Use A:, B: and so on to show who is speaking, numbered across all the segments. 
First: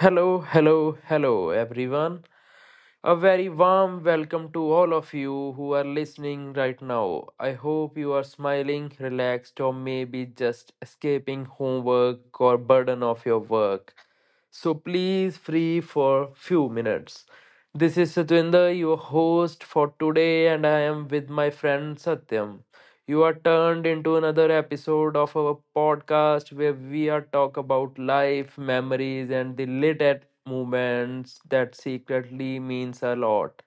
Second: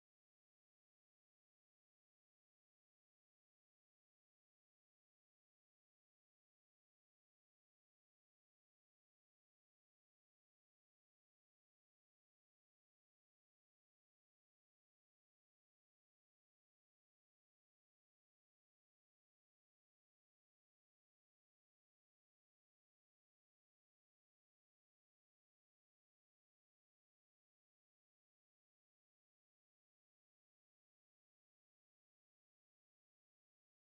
A: Hello, hello, hello, everyone. A very warm welcome to all of you who are listening right now. I hope you are smiling, relaxed, or maybe just escaping homework or burden of your work. So please free for few minutes. This is Satwinder, your host for today, and I am with my friend Satyam. You are turned into another episode of our podcast where we are talk about life, memories, and the lit at moments that secretly means a lot.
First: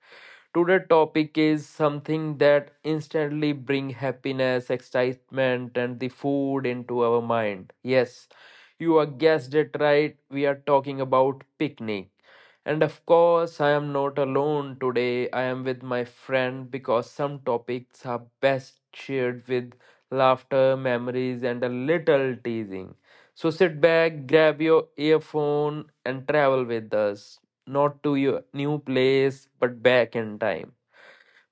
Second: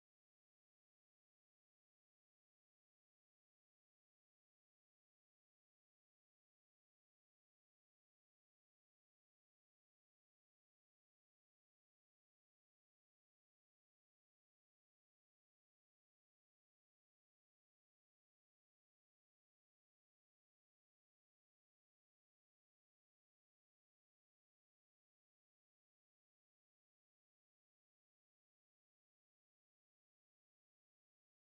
A: Today topic is something that instantly bring happiness, excitement and the food into our mind. Yes, you are guessed it right. We are talking about picnic. And of course, I am not alone today. I am with my friend because some topics are best shared with laughter, memories, and a little teasing. So sit back, grab your earphone, and travel with us not to your new place but back in time.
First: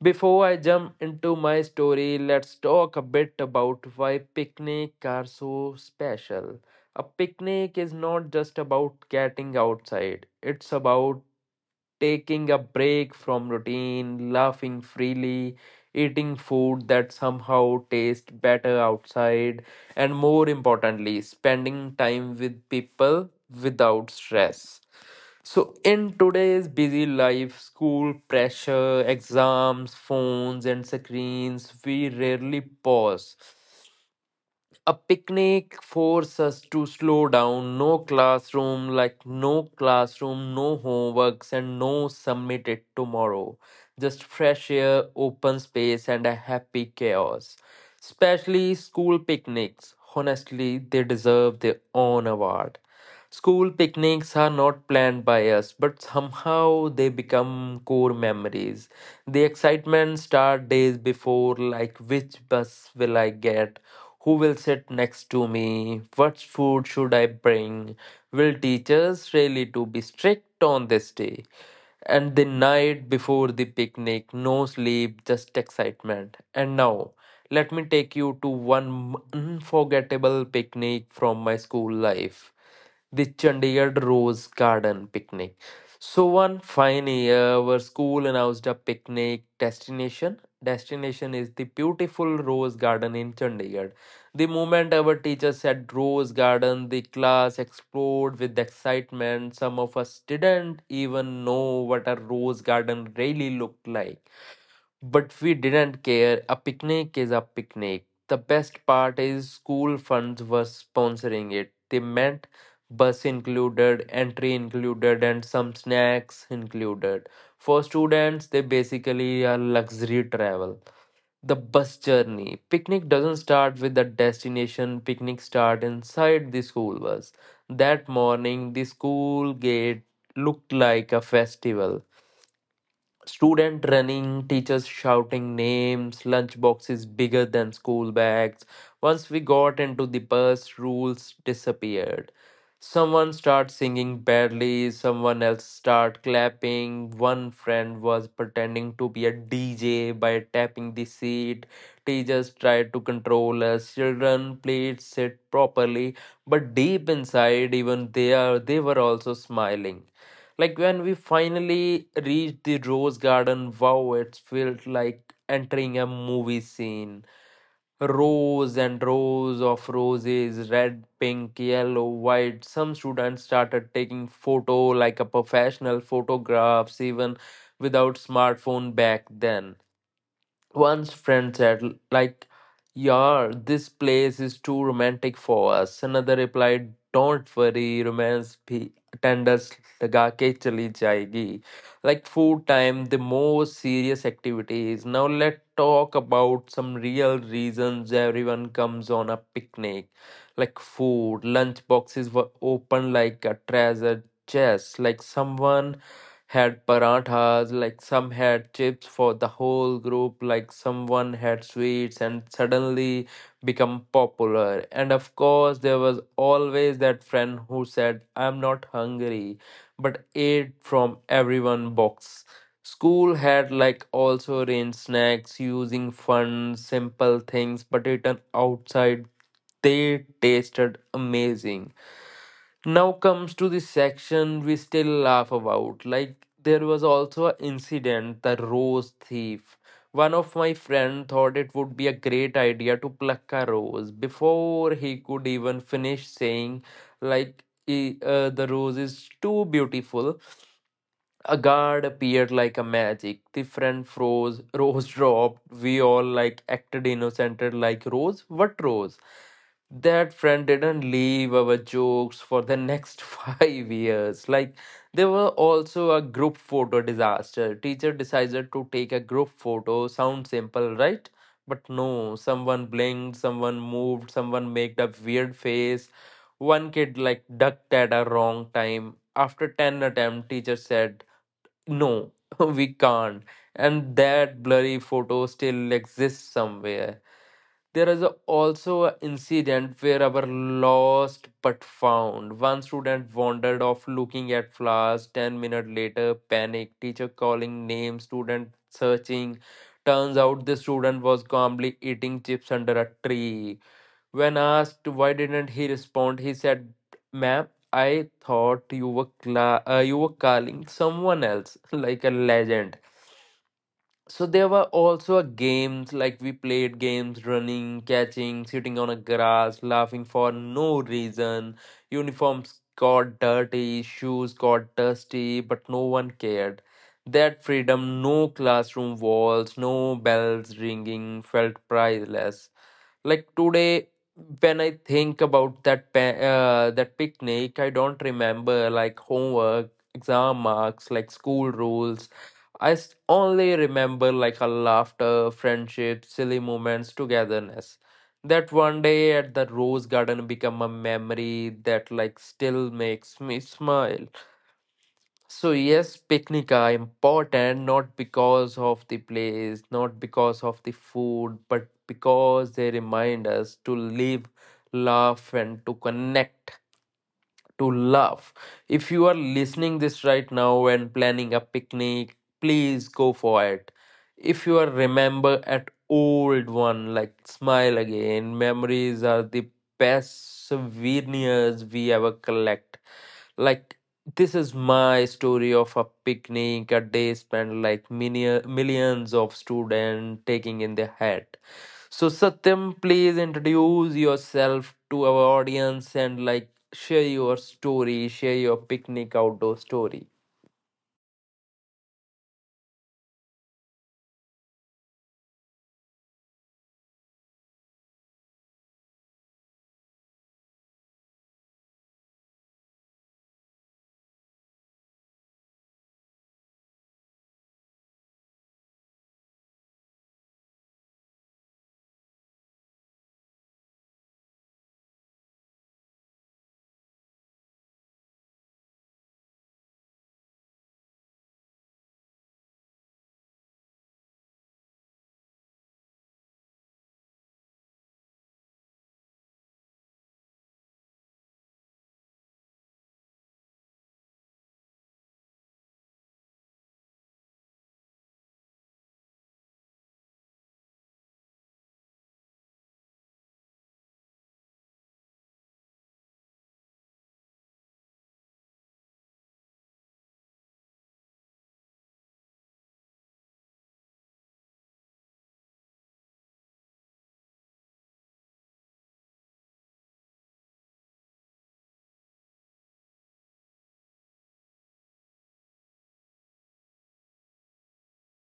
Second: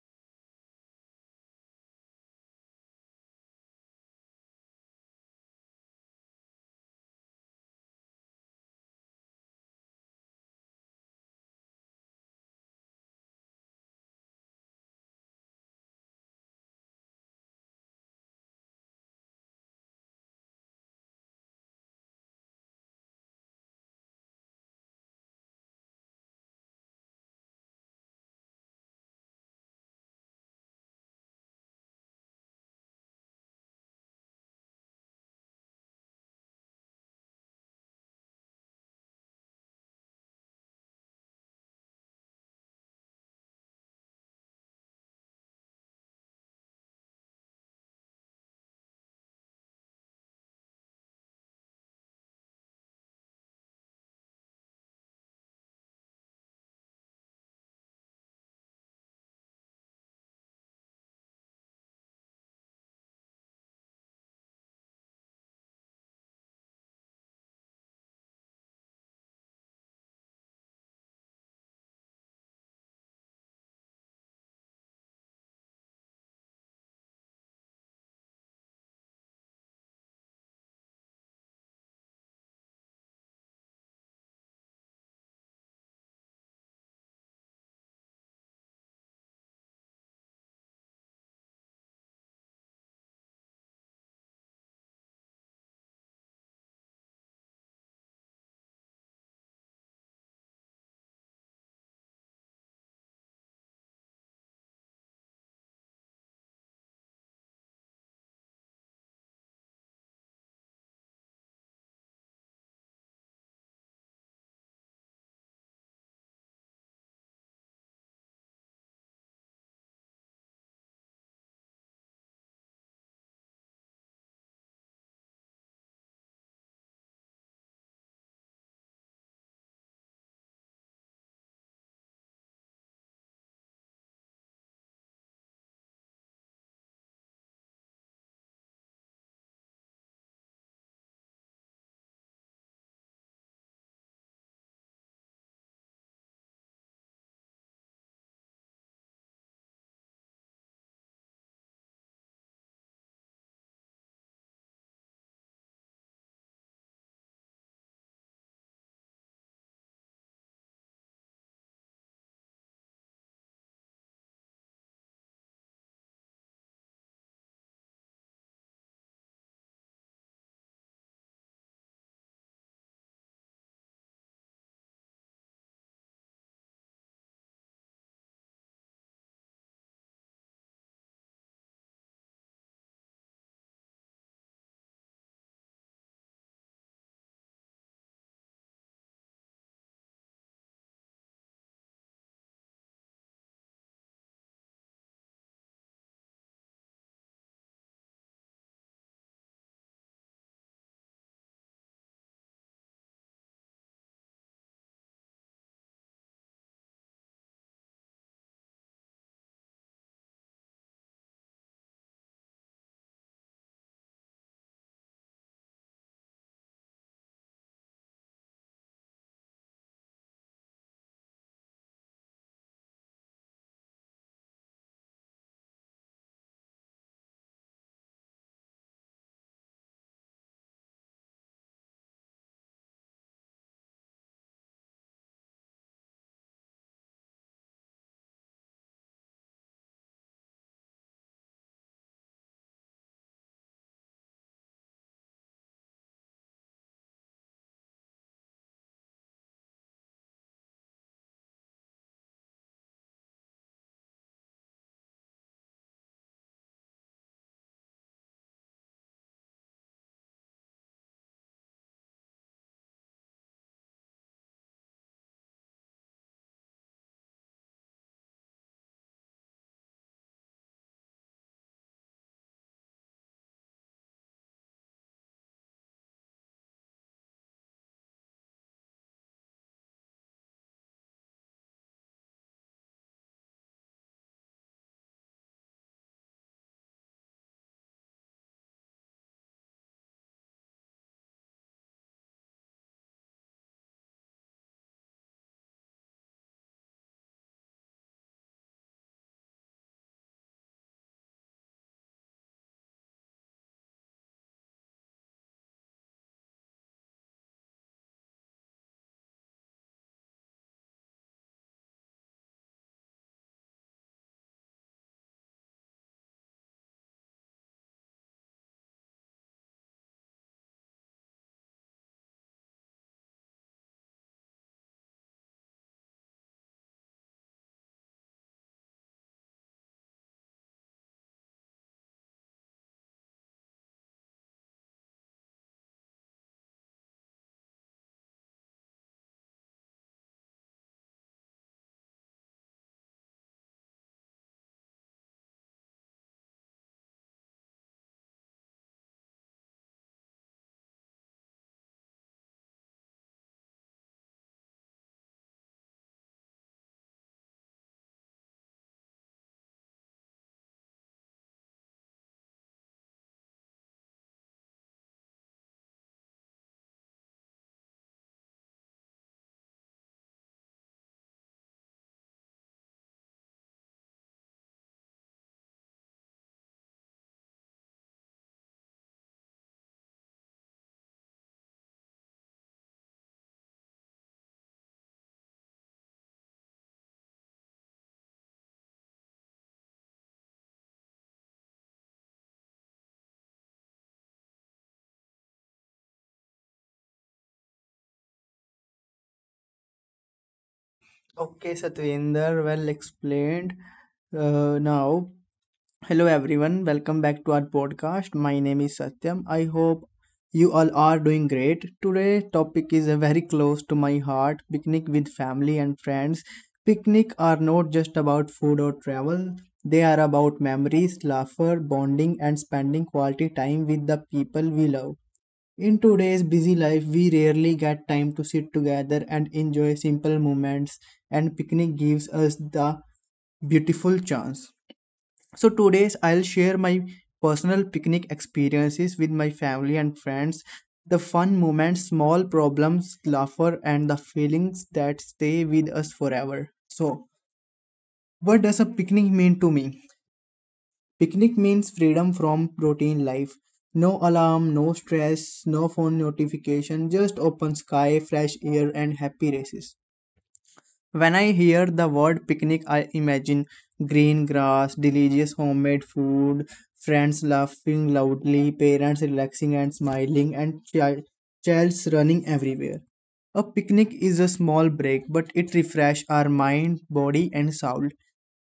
A: Before I jump into my story, let's talk a bit about why picnics are so special. A picnic is not just about getting outside, it's about taking a break from routine, laughing freely, eating food that somehow tastes better outside, and more importantly, spending time with people without stress. So, in today's busy life, school pressure, exams, phones, and screens, we rarely pause. A picnic forces us to slow down. No classroom, no homeworks, and no submitted tomorrow. Just fresh air, open space, and a happy chaos. Especially school picnics. Honestly, they deserve their own award. School picnics are not planned by us, but somehow they become core memories. The excitement starts days before, like which bus will I get? Who will sit next to me? What food should I bring? Will teachers really to be strict on this day? And the night before the picnic, no sleep, just excitement. And now, let me take you to one unforgettable picnic from my school life, the Chandigarh Rose Garden picnic. So one fine year, our school announced a picnic destination. Destination is the beautiful Rose Garden in Chandigarh. The moment our teacher said Rose Garden, the class exploded with excitement. Some of us didn't even know what a Rose Garden really looked like. But we didn't care. A picnic is a picnic. The best part is school funds were sponsoring it. They meant bus included, entry included, and some snacks included. For students, they basically are luxury travel. The bus journey. Picnic doesn't start with the destination, picnic start inside the school bus. That morning, the school gate looked like a festival. Student running, teachers shouting names, lunch boxes bigger than school bags. Once we got into the bus, rules disappeared. Someone started singing badly, someone else started clapping. One friend was pretending to be a DJ by tapping the seat. Teachers tried to control us. Children, please sit properly. But deep inside, even they were also smiling. Like when we finally reached the Rose Garden, wow, it felt like entering a movie scene. Rows and rows of roses, red, pink, yellow, white. Some students started taking photo like a professional photographs even without smartphone back then. One's friend said, like, Yar, this place is too romantic for us. Another replied, don't worry, romance bhi tenders laga ke chali jayegi. Like food time, the most serious activities. Now let's talk about some real reasons everyone comes on a picnic. Like food, lunch boxes were open like a treasure chest. Like someone had parathas, like some had chips for the whole group, like someone had sweets and suddenly become popular. And of course, there was always that friend who said, I'm not hungry, but ate from everyone box. School had like also arranged snacks using fun, simple things, but eaten outside, they tasted amazing. Now comes to the section we still laugh about. Like there was also an incident, the rose thief. One of my friend thought it would be a great idea to pluck a rose before he could even finish saying, like, the rose is too beautiful." A guard appeared like a magic. The friend froze. Rose dropped. We all like acted innocent, like, rose? What rose? That friend didn't leave our jokes for the next 5 years. Like there were also a group photo disaster. Teacher decided to take a group photo. Sounds simple, right? But no, someone blinked, someone moved, someone made a weird face. One kid like ducked at a wrong time. After 10 attempt, teacher said, no, we can't. And that blurry photo still exists somewhere. There is also an incident where our lost but found. One student wandered off looking at flowers. 10 minutes later, panic. Teacher calling name. Student searching. Turns out the student was calmly eating chips under a tree. When asked why didn't he respond, he said, "Ma'am, I thought you were you were calling someone else, like a legend." So there were also games, like we played games, running, catching, sitting on a grass, laughing for no reason. Uniforms got dirty, shoes got dusty, but no one cared. That freedom, no classroom walls, no bells ringing, felt priceless. Like today, when I think about that picnic, I don't remember like homework, exam marks, like school rules. I only remember like her laughter, friendship, silly moments, togetherness. That one day at the rose garden become a memory that like still makes me smile. So yes, picnic are important not because of the place, not because of the food, but because they remind us to live, laugh, and to connect, to love. If you are listening this right now and planning a picnic, please go for it. If you are remember at old one, like smile again. Memories are the best souvenirs we ever collect. Like this is my story of a picnic, a day spent like millions of students taking in their head. So, Satyam, please introduce yourself to our audience and like share your story, share your picnic outdoor story.
B: Okay, Satvinder, well explained. Uh, now, hello everyone, welcome back to our podcast. My name is Satyam. I hope you all are doing great. Today topic is a very close to my heart, picnic with family and friends. Picnic are not just about food or travel. They are about memories, laughter, bonding and spending quality time with the people we love. In today's busy life, we rarely get time to sit together and enjoy simple moments, and picnic gives us the beautiful chance. So today's I'll share my personal picnic experiences with my family and friends, the fun moments, small problems, laughter and the feelings that stay with us forever. So, what does a picnic mean to me? Picnic means freedom from routine life. No alarm, no stress, no phone notification, just open sky, fresh air, and happy races. When I hear the word picnic, I imagine green grass, delicious homemade food, friends laughing loudly, parents relaxing and smiling, and childs running everywhere. A picnic is a small break, but it refreshes our mind, body, and soul.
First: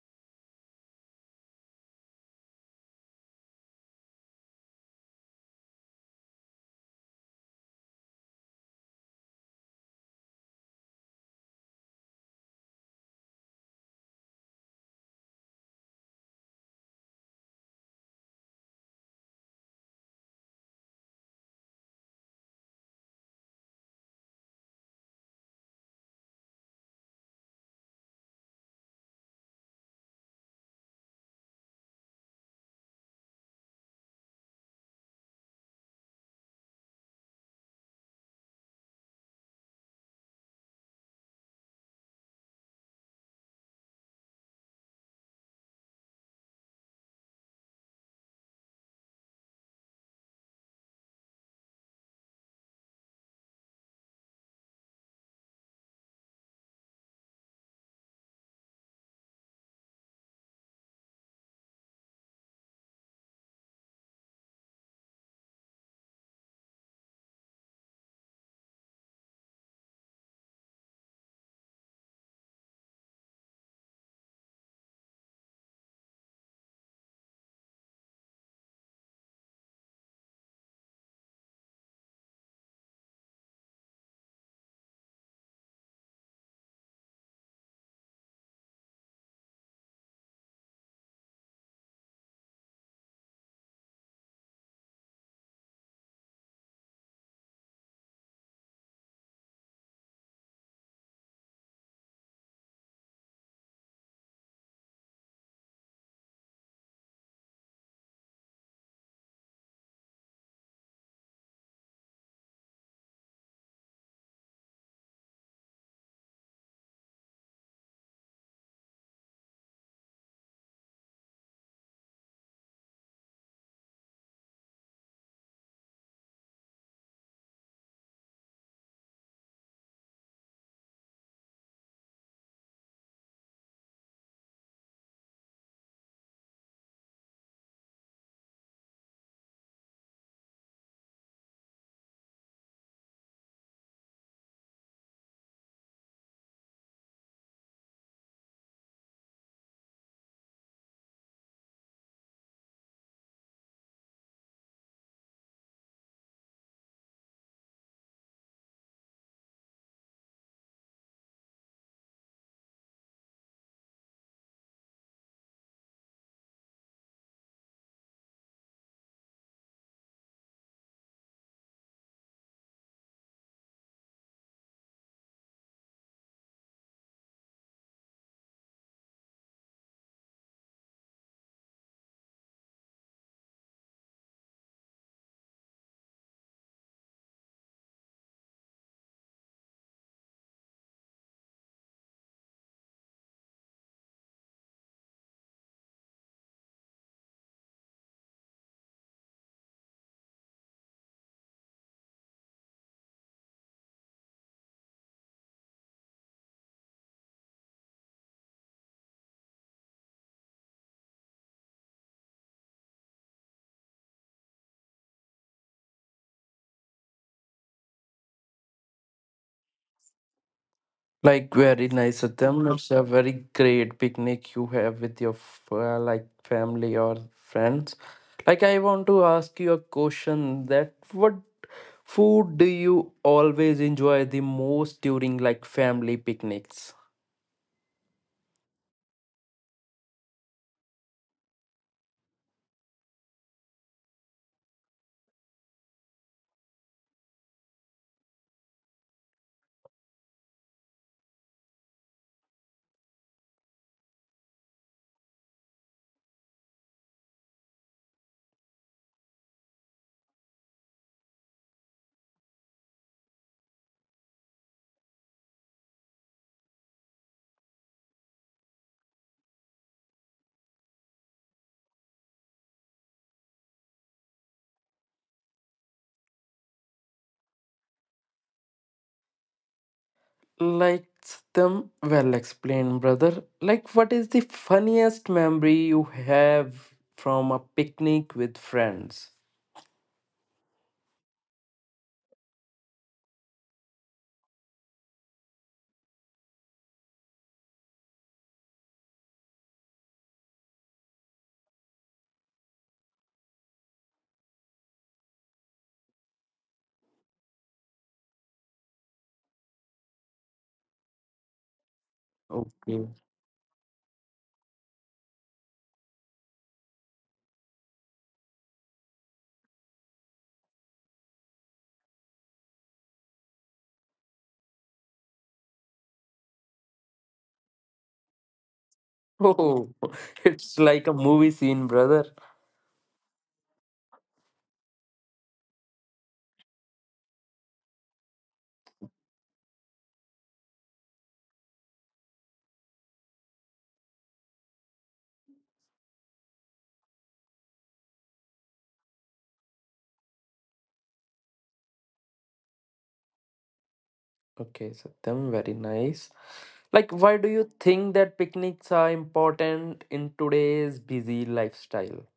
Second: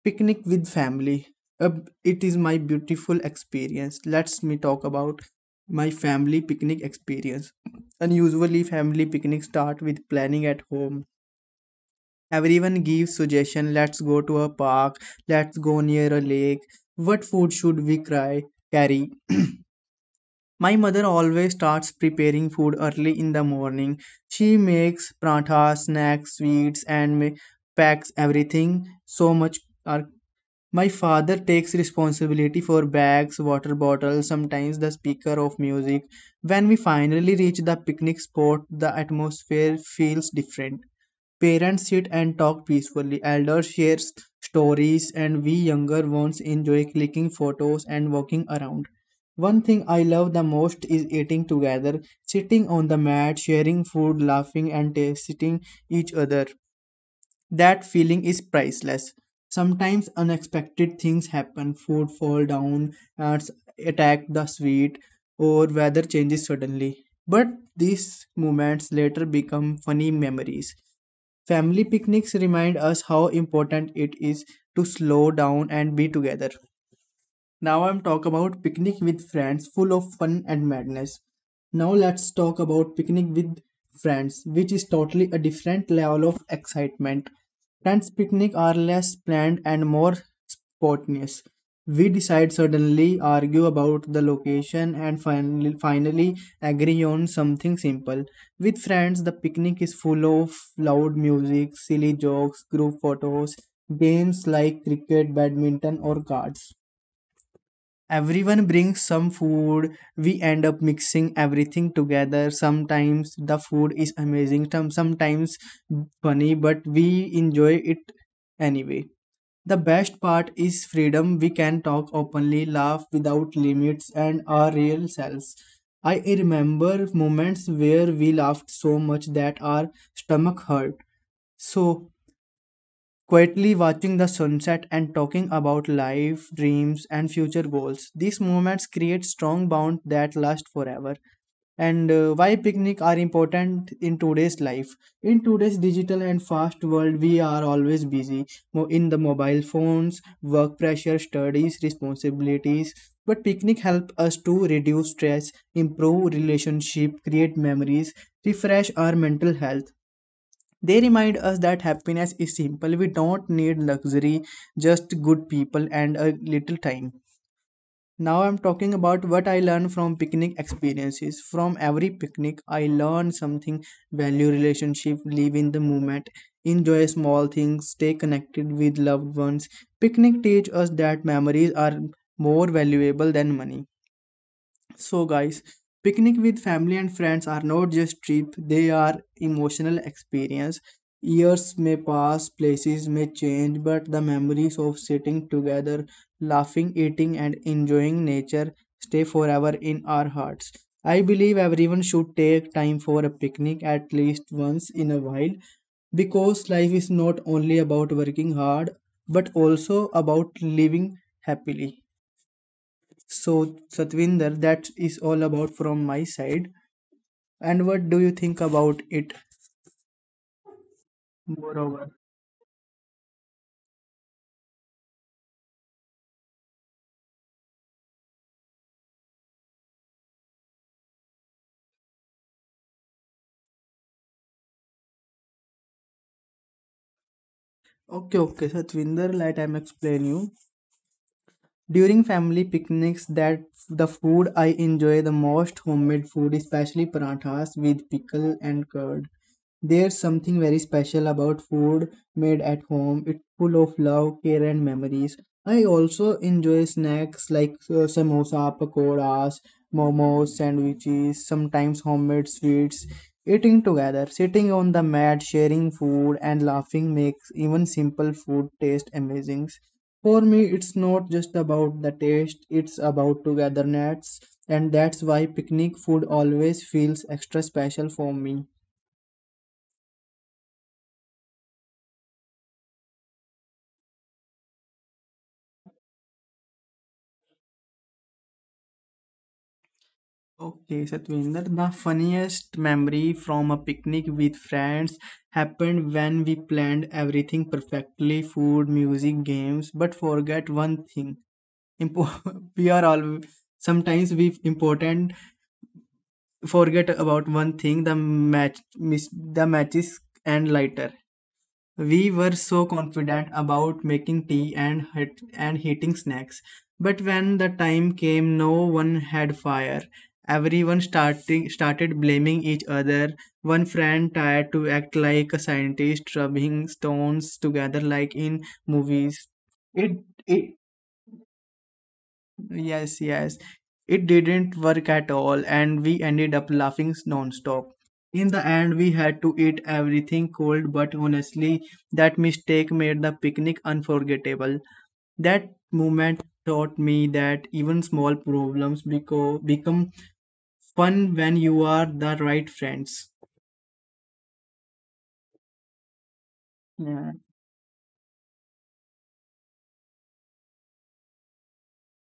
B: Picnic with family. Uh, it is my beautiful experience. Let's me talk about my family picnic experience. Unusually, family picnics start with planning at home. Everyone gives suggestion. Let's go to a park. Let's go near a lake. What food should we carry? My mother always starts preparing food early in the morning. She makes prathas, snacks, sweets, and packs everything. So much are my father takes responsibility for bags, water bottles, sometimes the speaker of music. When we finally reach the picnic spot, the atmosphere feels different. Parents sit and talk peacefully, elders share stories, and we younger ones enjoy clicking photos and walking around. One thing I love the most is eating together, sitting on the mat, sharing food, laughing, and tasting each other. That feeling is priceless. Sometimes unexpected things happen, food fall down, ants attack the sweet, or weather changes suddenly. But these moments later become funny memories. Family picnics remind us how important it is to slow down and be together. Now I'm talk about picnic with friends full of fun and madness. Now let's talk about picnic with friends which is totally a different level of excitement. Friends picnic are less planned and more spontaneous. We decide suddenly, argue about the location and finally agree on something simple. With friends the picnic is full of loud music, silly jokes, group photos, games like cricket, badminton or cards, everyone brings some food. We end up mixing everything together. Sometimes the food is amazing, sometimes funny, but we enjoy it anyway. The best part is freedom. We can talk openly, laugh without limits, and our real selves. I remember moments where we laughed so much that our stomach hurt. So quietly watching the sunset and talking about life, dreams, and future goals. These moments create strong bonds that last forever. And why picnic are important in today's life? In today's digital and fast world, we are always busy in the mobile phones, work pressure, studies, responsibilities. But picnic help us to reduce stress, improve relationship, create memories, refresh our mental health. They remind us that happiness is simple. We don't need luxury, just good people and a little time. Now I'm talking about what I learned from picnic experiences. From every picnic, I learn something value relationship, live in the moment, enjoy small things, stay connected with loved ones. Picnic teach us that memories are more valuable than money. So, guys, picnic with family and friends are not just trip, they are emotional experience. Years may pass, places may change, but the memories of sitting together, laughing, eating, and enjoying nature stay forever in our hearts. I believe everyone should take time for a picnic at least once in a while because life is not only about working hard but also about living happily. So, Satvinder, that is all about from my side. And what do you think about it?
A: Like very
B: Moreover,
A: nice, Satyam. It's a very great picnic you have with your like family or friends. Like I want to ask you a question, that what food do you always enjoy the most during like family picnics?
B: okay, okay, Satvinder, let I'm explain you. During family picnics, that the food I enjoy the most homemade food, especially parathas with pickle and curd. There's something very special about food made at home. It's full of love, care, and memories. I also enjoy snacks like samosa, pakoras, momos, sandwiches, sometimes homemade sweets. Eating together, sitting on the mat, sharing food, and laughing makes even simple food taste amazing. For me, it's not just about the taste, it's about togetherness, and that's why picnic food always feels extra special for me.
A: Like them well explained, brother. Like what is the funniest memory you have from a picnic with friends?
B: Okay, Satvinder, the funniest memory from a picnic with friends happened when we planned everything perfectly, food, music, games, but forget one thing. We are all sometimes we important forget about one thing, the match miss the matches and lighter. We were so
A: Okay.
B: confident about making tea and and heating snacks, but when the time came, no one had fire. Everyone starting started blaming each other. One friend tried to act like a scientist, rubbing stones together like in movies.
A: Oh,
B: It it
A: it's like a movie scene, brother.
B: Yes, yes, it didn't work at all, and we ended up laughing non-stop. In the end, we had to eat everything cold, but honestly, that mistake made the picnic unforgettable. That moment taught me that even small problems become fun when you are the right friends.
A: Okay, Satyam, very nice. Like, why
B: Yeah.
A: do you think that picnics are important in today's busy lifestyle?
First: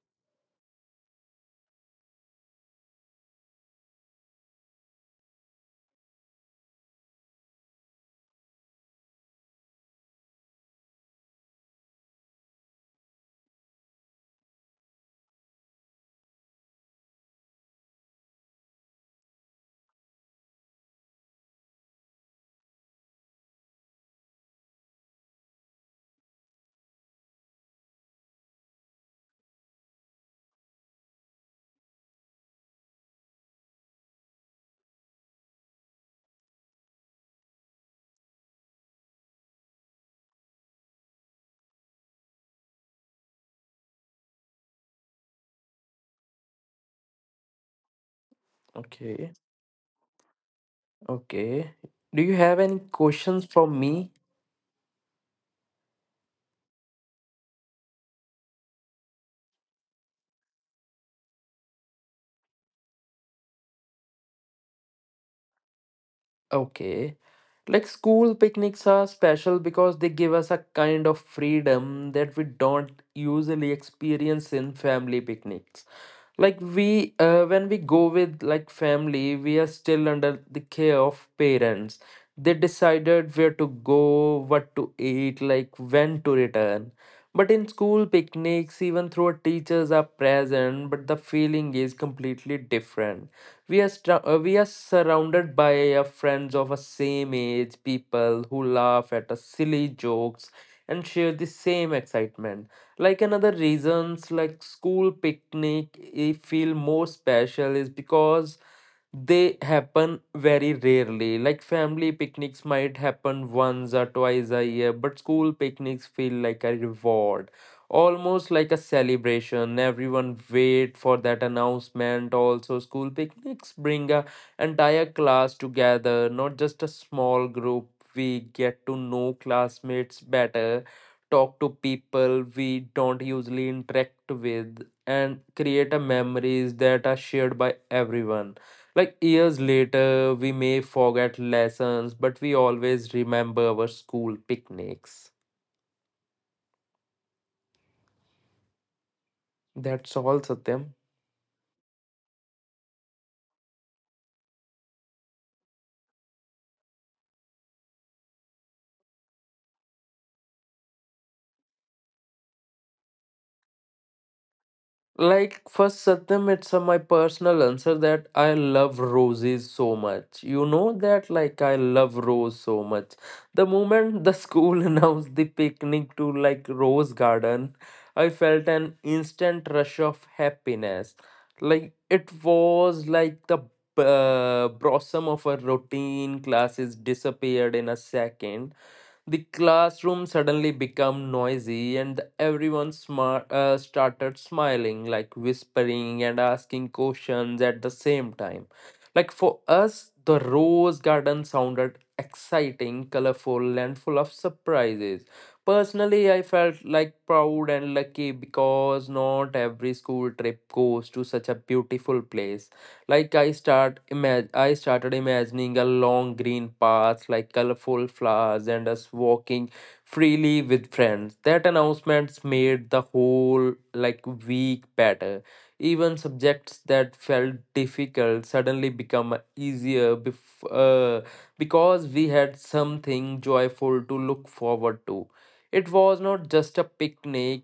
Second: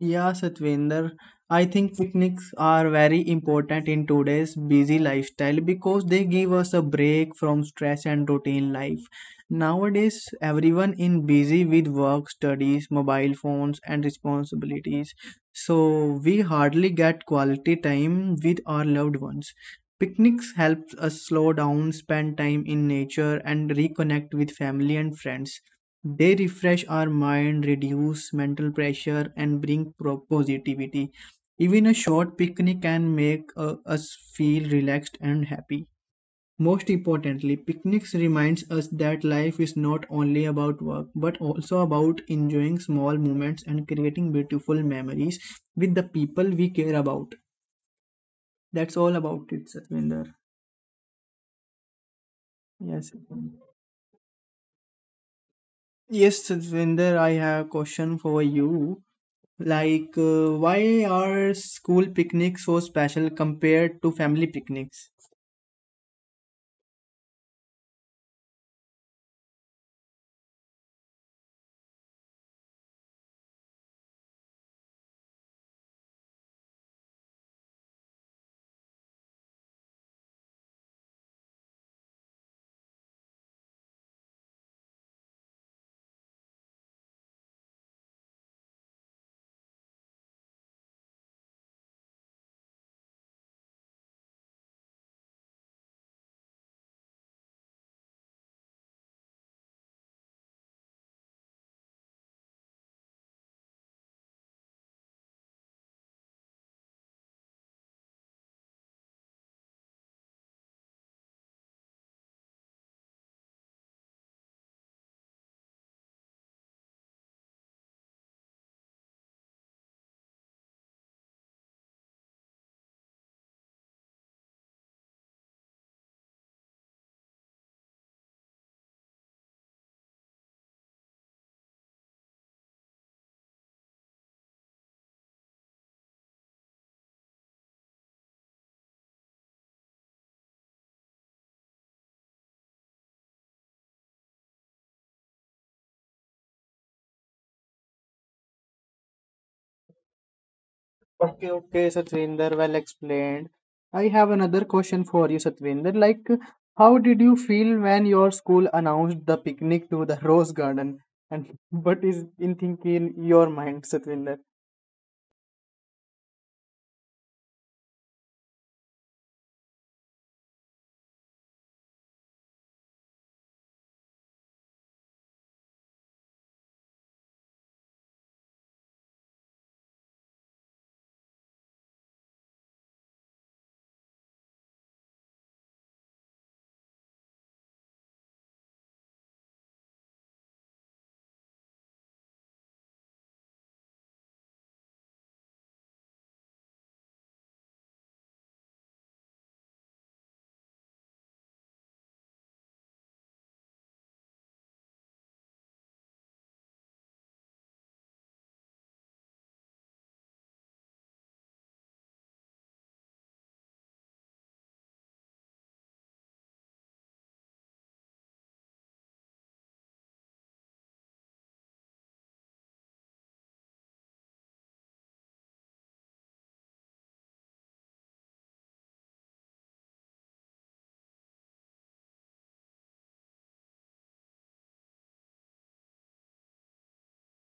B: Yeah, Satvinder, I think picnics are very important in today's busy lifestyle because they give us a break from stress and routine life. Nowadays, everyone in busy with work, studies, mobile phones and responsibilities. So we hardly get quality time with our loved ones. Picnics helps us slow down, spend time in nature and reconnect with family and friends. They refresh our mind, reduce mental pressure, and bring positivity. Even a short picnic can make us feel relaxed and happy. Most importantly, picnics reminds us that life is not only about work but also about enjoying small moments and creating beautiful memories with the people we care about. That's all about it,
A: Okay.
B: Satvinder.
A: Okay. Do you have
B: Yes.
A: any questions for me?
B: Yes, Satvinder, I have a question for you. Like, why are school picnics so special compared to family picnics?
A: Okay. Like school picnics are special because they give us a kind of freedom that we don't usually experience in family picnics. Like we when we go with like family, we are still under the care of parents. They decided where to go, what to eat, like when to return. But in school picnics, even though teachers are present, but the feeling is completely different. We are surrounded by our friends of a same age, people who laugh at our silly jokes and share the same excitement. Like another reasons, like school picnic, it feel more special is because they happen very rarely. Like family picnics might happen once or twice a year, but school picnics feel like a reward, almost like a celebration. Everyone wait for that announcement. Also, school picnics bring a entire class together, not just a small group. We get to know classmates better, talk to people we don't usually interact with, and create a memories that are shared by everyone. Like years later, we may forget lessons, but we always remember our school picnics. That's all, Satyam.
B: Okay, okay, Satvinder, well explained. I have another question for you, Satvinder. Like, how did you feel when your school announced the picnic to the Rose Garden? And what is in thinking your mind, Satvinder?
A: Like first, Satyam, it's my personal answer that I love roses so much. You know that like I love rose so much. The moment the school announced the picnic to like rose garden, I felt an instant rush of happiness. Like it was like the blossom of a routine classes disappeared in a second. The classroom suddenly became noisy, and everyone started smiling, like whispering and asking questions at the same time. Like for us, the rose garden sounded exciting, colorful, and full of surprises. Personally, I felt like proud and lucky because not every school trip goes to such a beautiful place. Like I started imagining a long green path, like colorful flowers and us walking freely with friends. That announcements made the whole like week better. Even subjects that felt difficult suddenly become easier because we had something joyful to look forward to. It was not just a picnic,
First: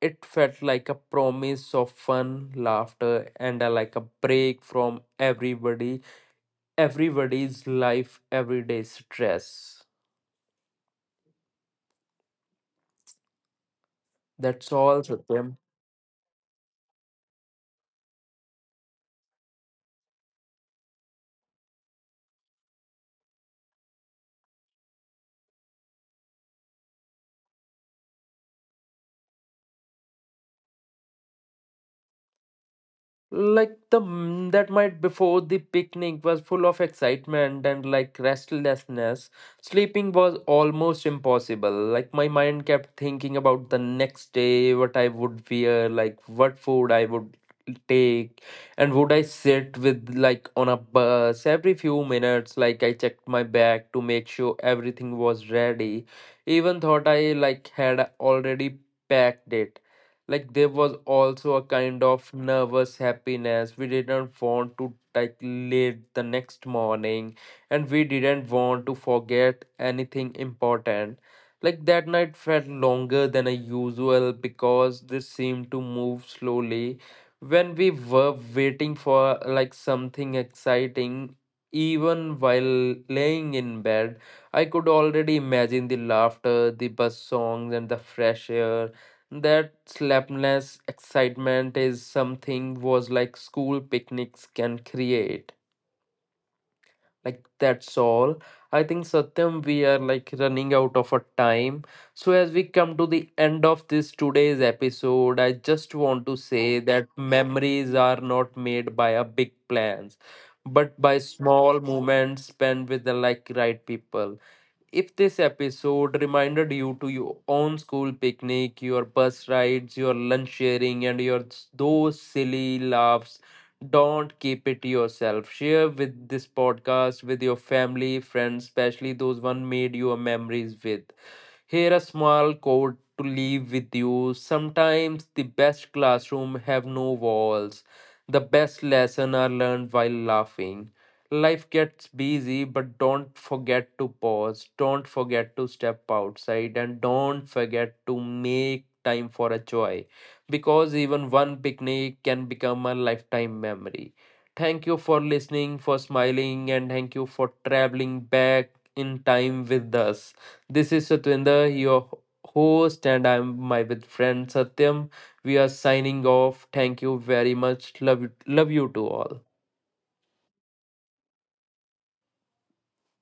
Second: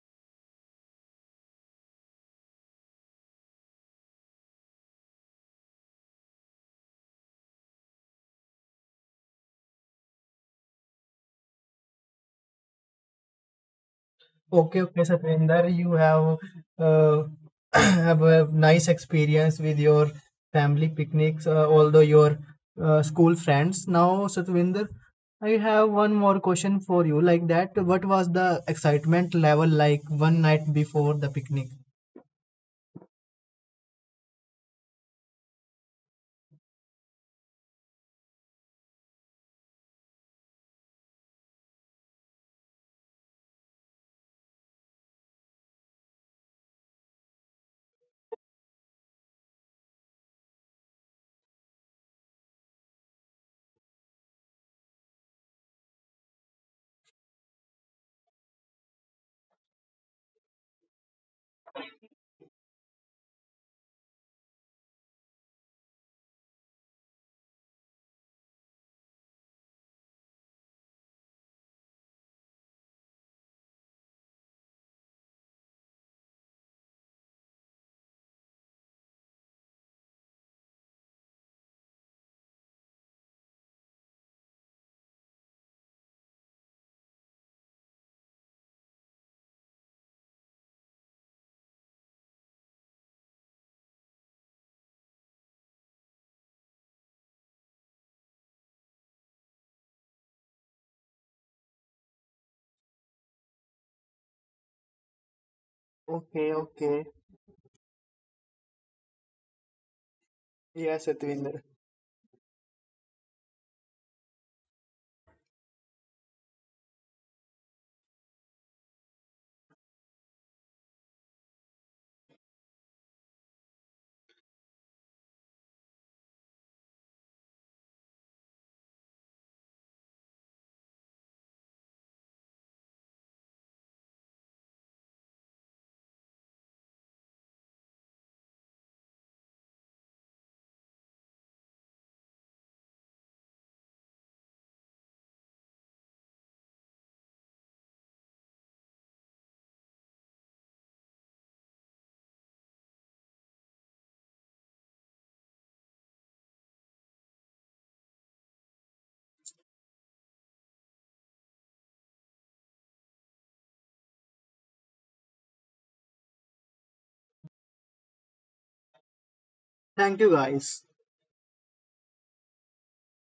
A: it felt like a promise of fun, laughter, and a break from everybody's life, everyday stress. That's
B: Okay,
A: all,
B: okay,
A: Satyam.
B: Satvinder, you have uh, have a nice experience with your family picnics, although your school friends. Now, Satvinder, I have one more question for you. Like that, what was the excitement level like one night before the picnic?
A: Like that night before the picnic was full of excitement and like restlessness. Sleeping was almost impossible. Like my mind kept thinking about the next day, what I would wear, like what food I would take, and would I sit with like on a bus every few minutes. Like I checked my bag to make sure everything was ready. Even thought I like had already packed it. Like there was also a kind of nervous happiness, we didn't want to like late the next morning, and we didn't want to forget anything important. Like that night felt longer than a usual because this seemed to move slowly when we were waiting for like something exciting. Even while laying in bed, I could already imagine the laughter, the bus songs, and the fresh air. That slapless excitement is something was like school picnics can create. Like that's all. I think, Satyam, we are like running out of our time. So as we come to the end of this today's episode, I just want to
B: Okay,
A: say
B: okay.
A: that memories are not made by a big plans,
B: Yes,
A: but by
B: Satvinder.
A: small moments spent with the like right people. If this episode reminded you to your own school picnic, your bus rides, your lunch sharing, and your those silly laughs, don't keep it to yourself. Share with this podcast with your family, friends, especially those one made your memories with. Here a small quote to leave with you. Sometimes the best classroom have no walls. The best lesson are learned while laughing. Life gets busy, but don't forget to pause. Don't forget to step outside, and don't forget to make time for a joy. Because even one picnic can become a lifetime memory. Thank you for listening, for smiling, and thank you for traveling back in time with us. This is Satwinder, your host, and I'm my with friend Satyam. We are signing off. Thank you very much. Love, love you to all.
B: Thank you, guys.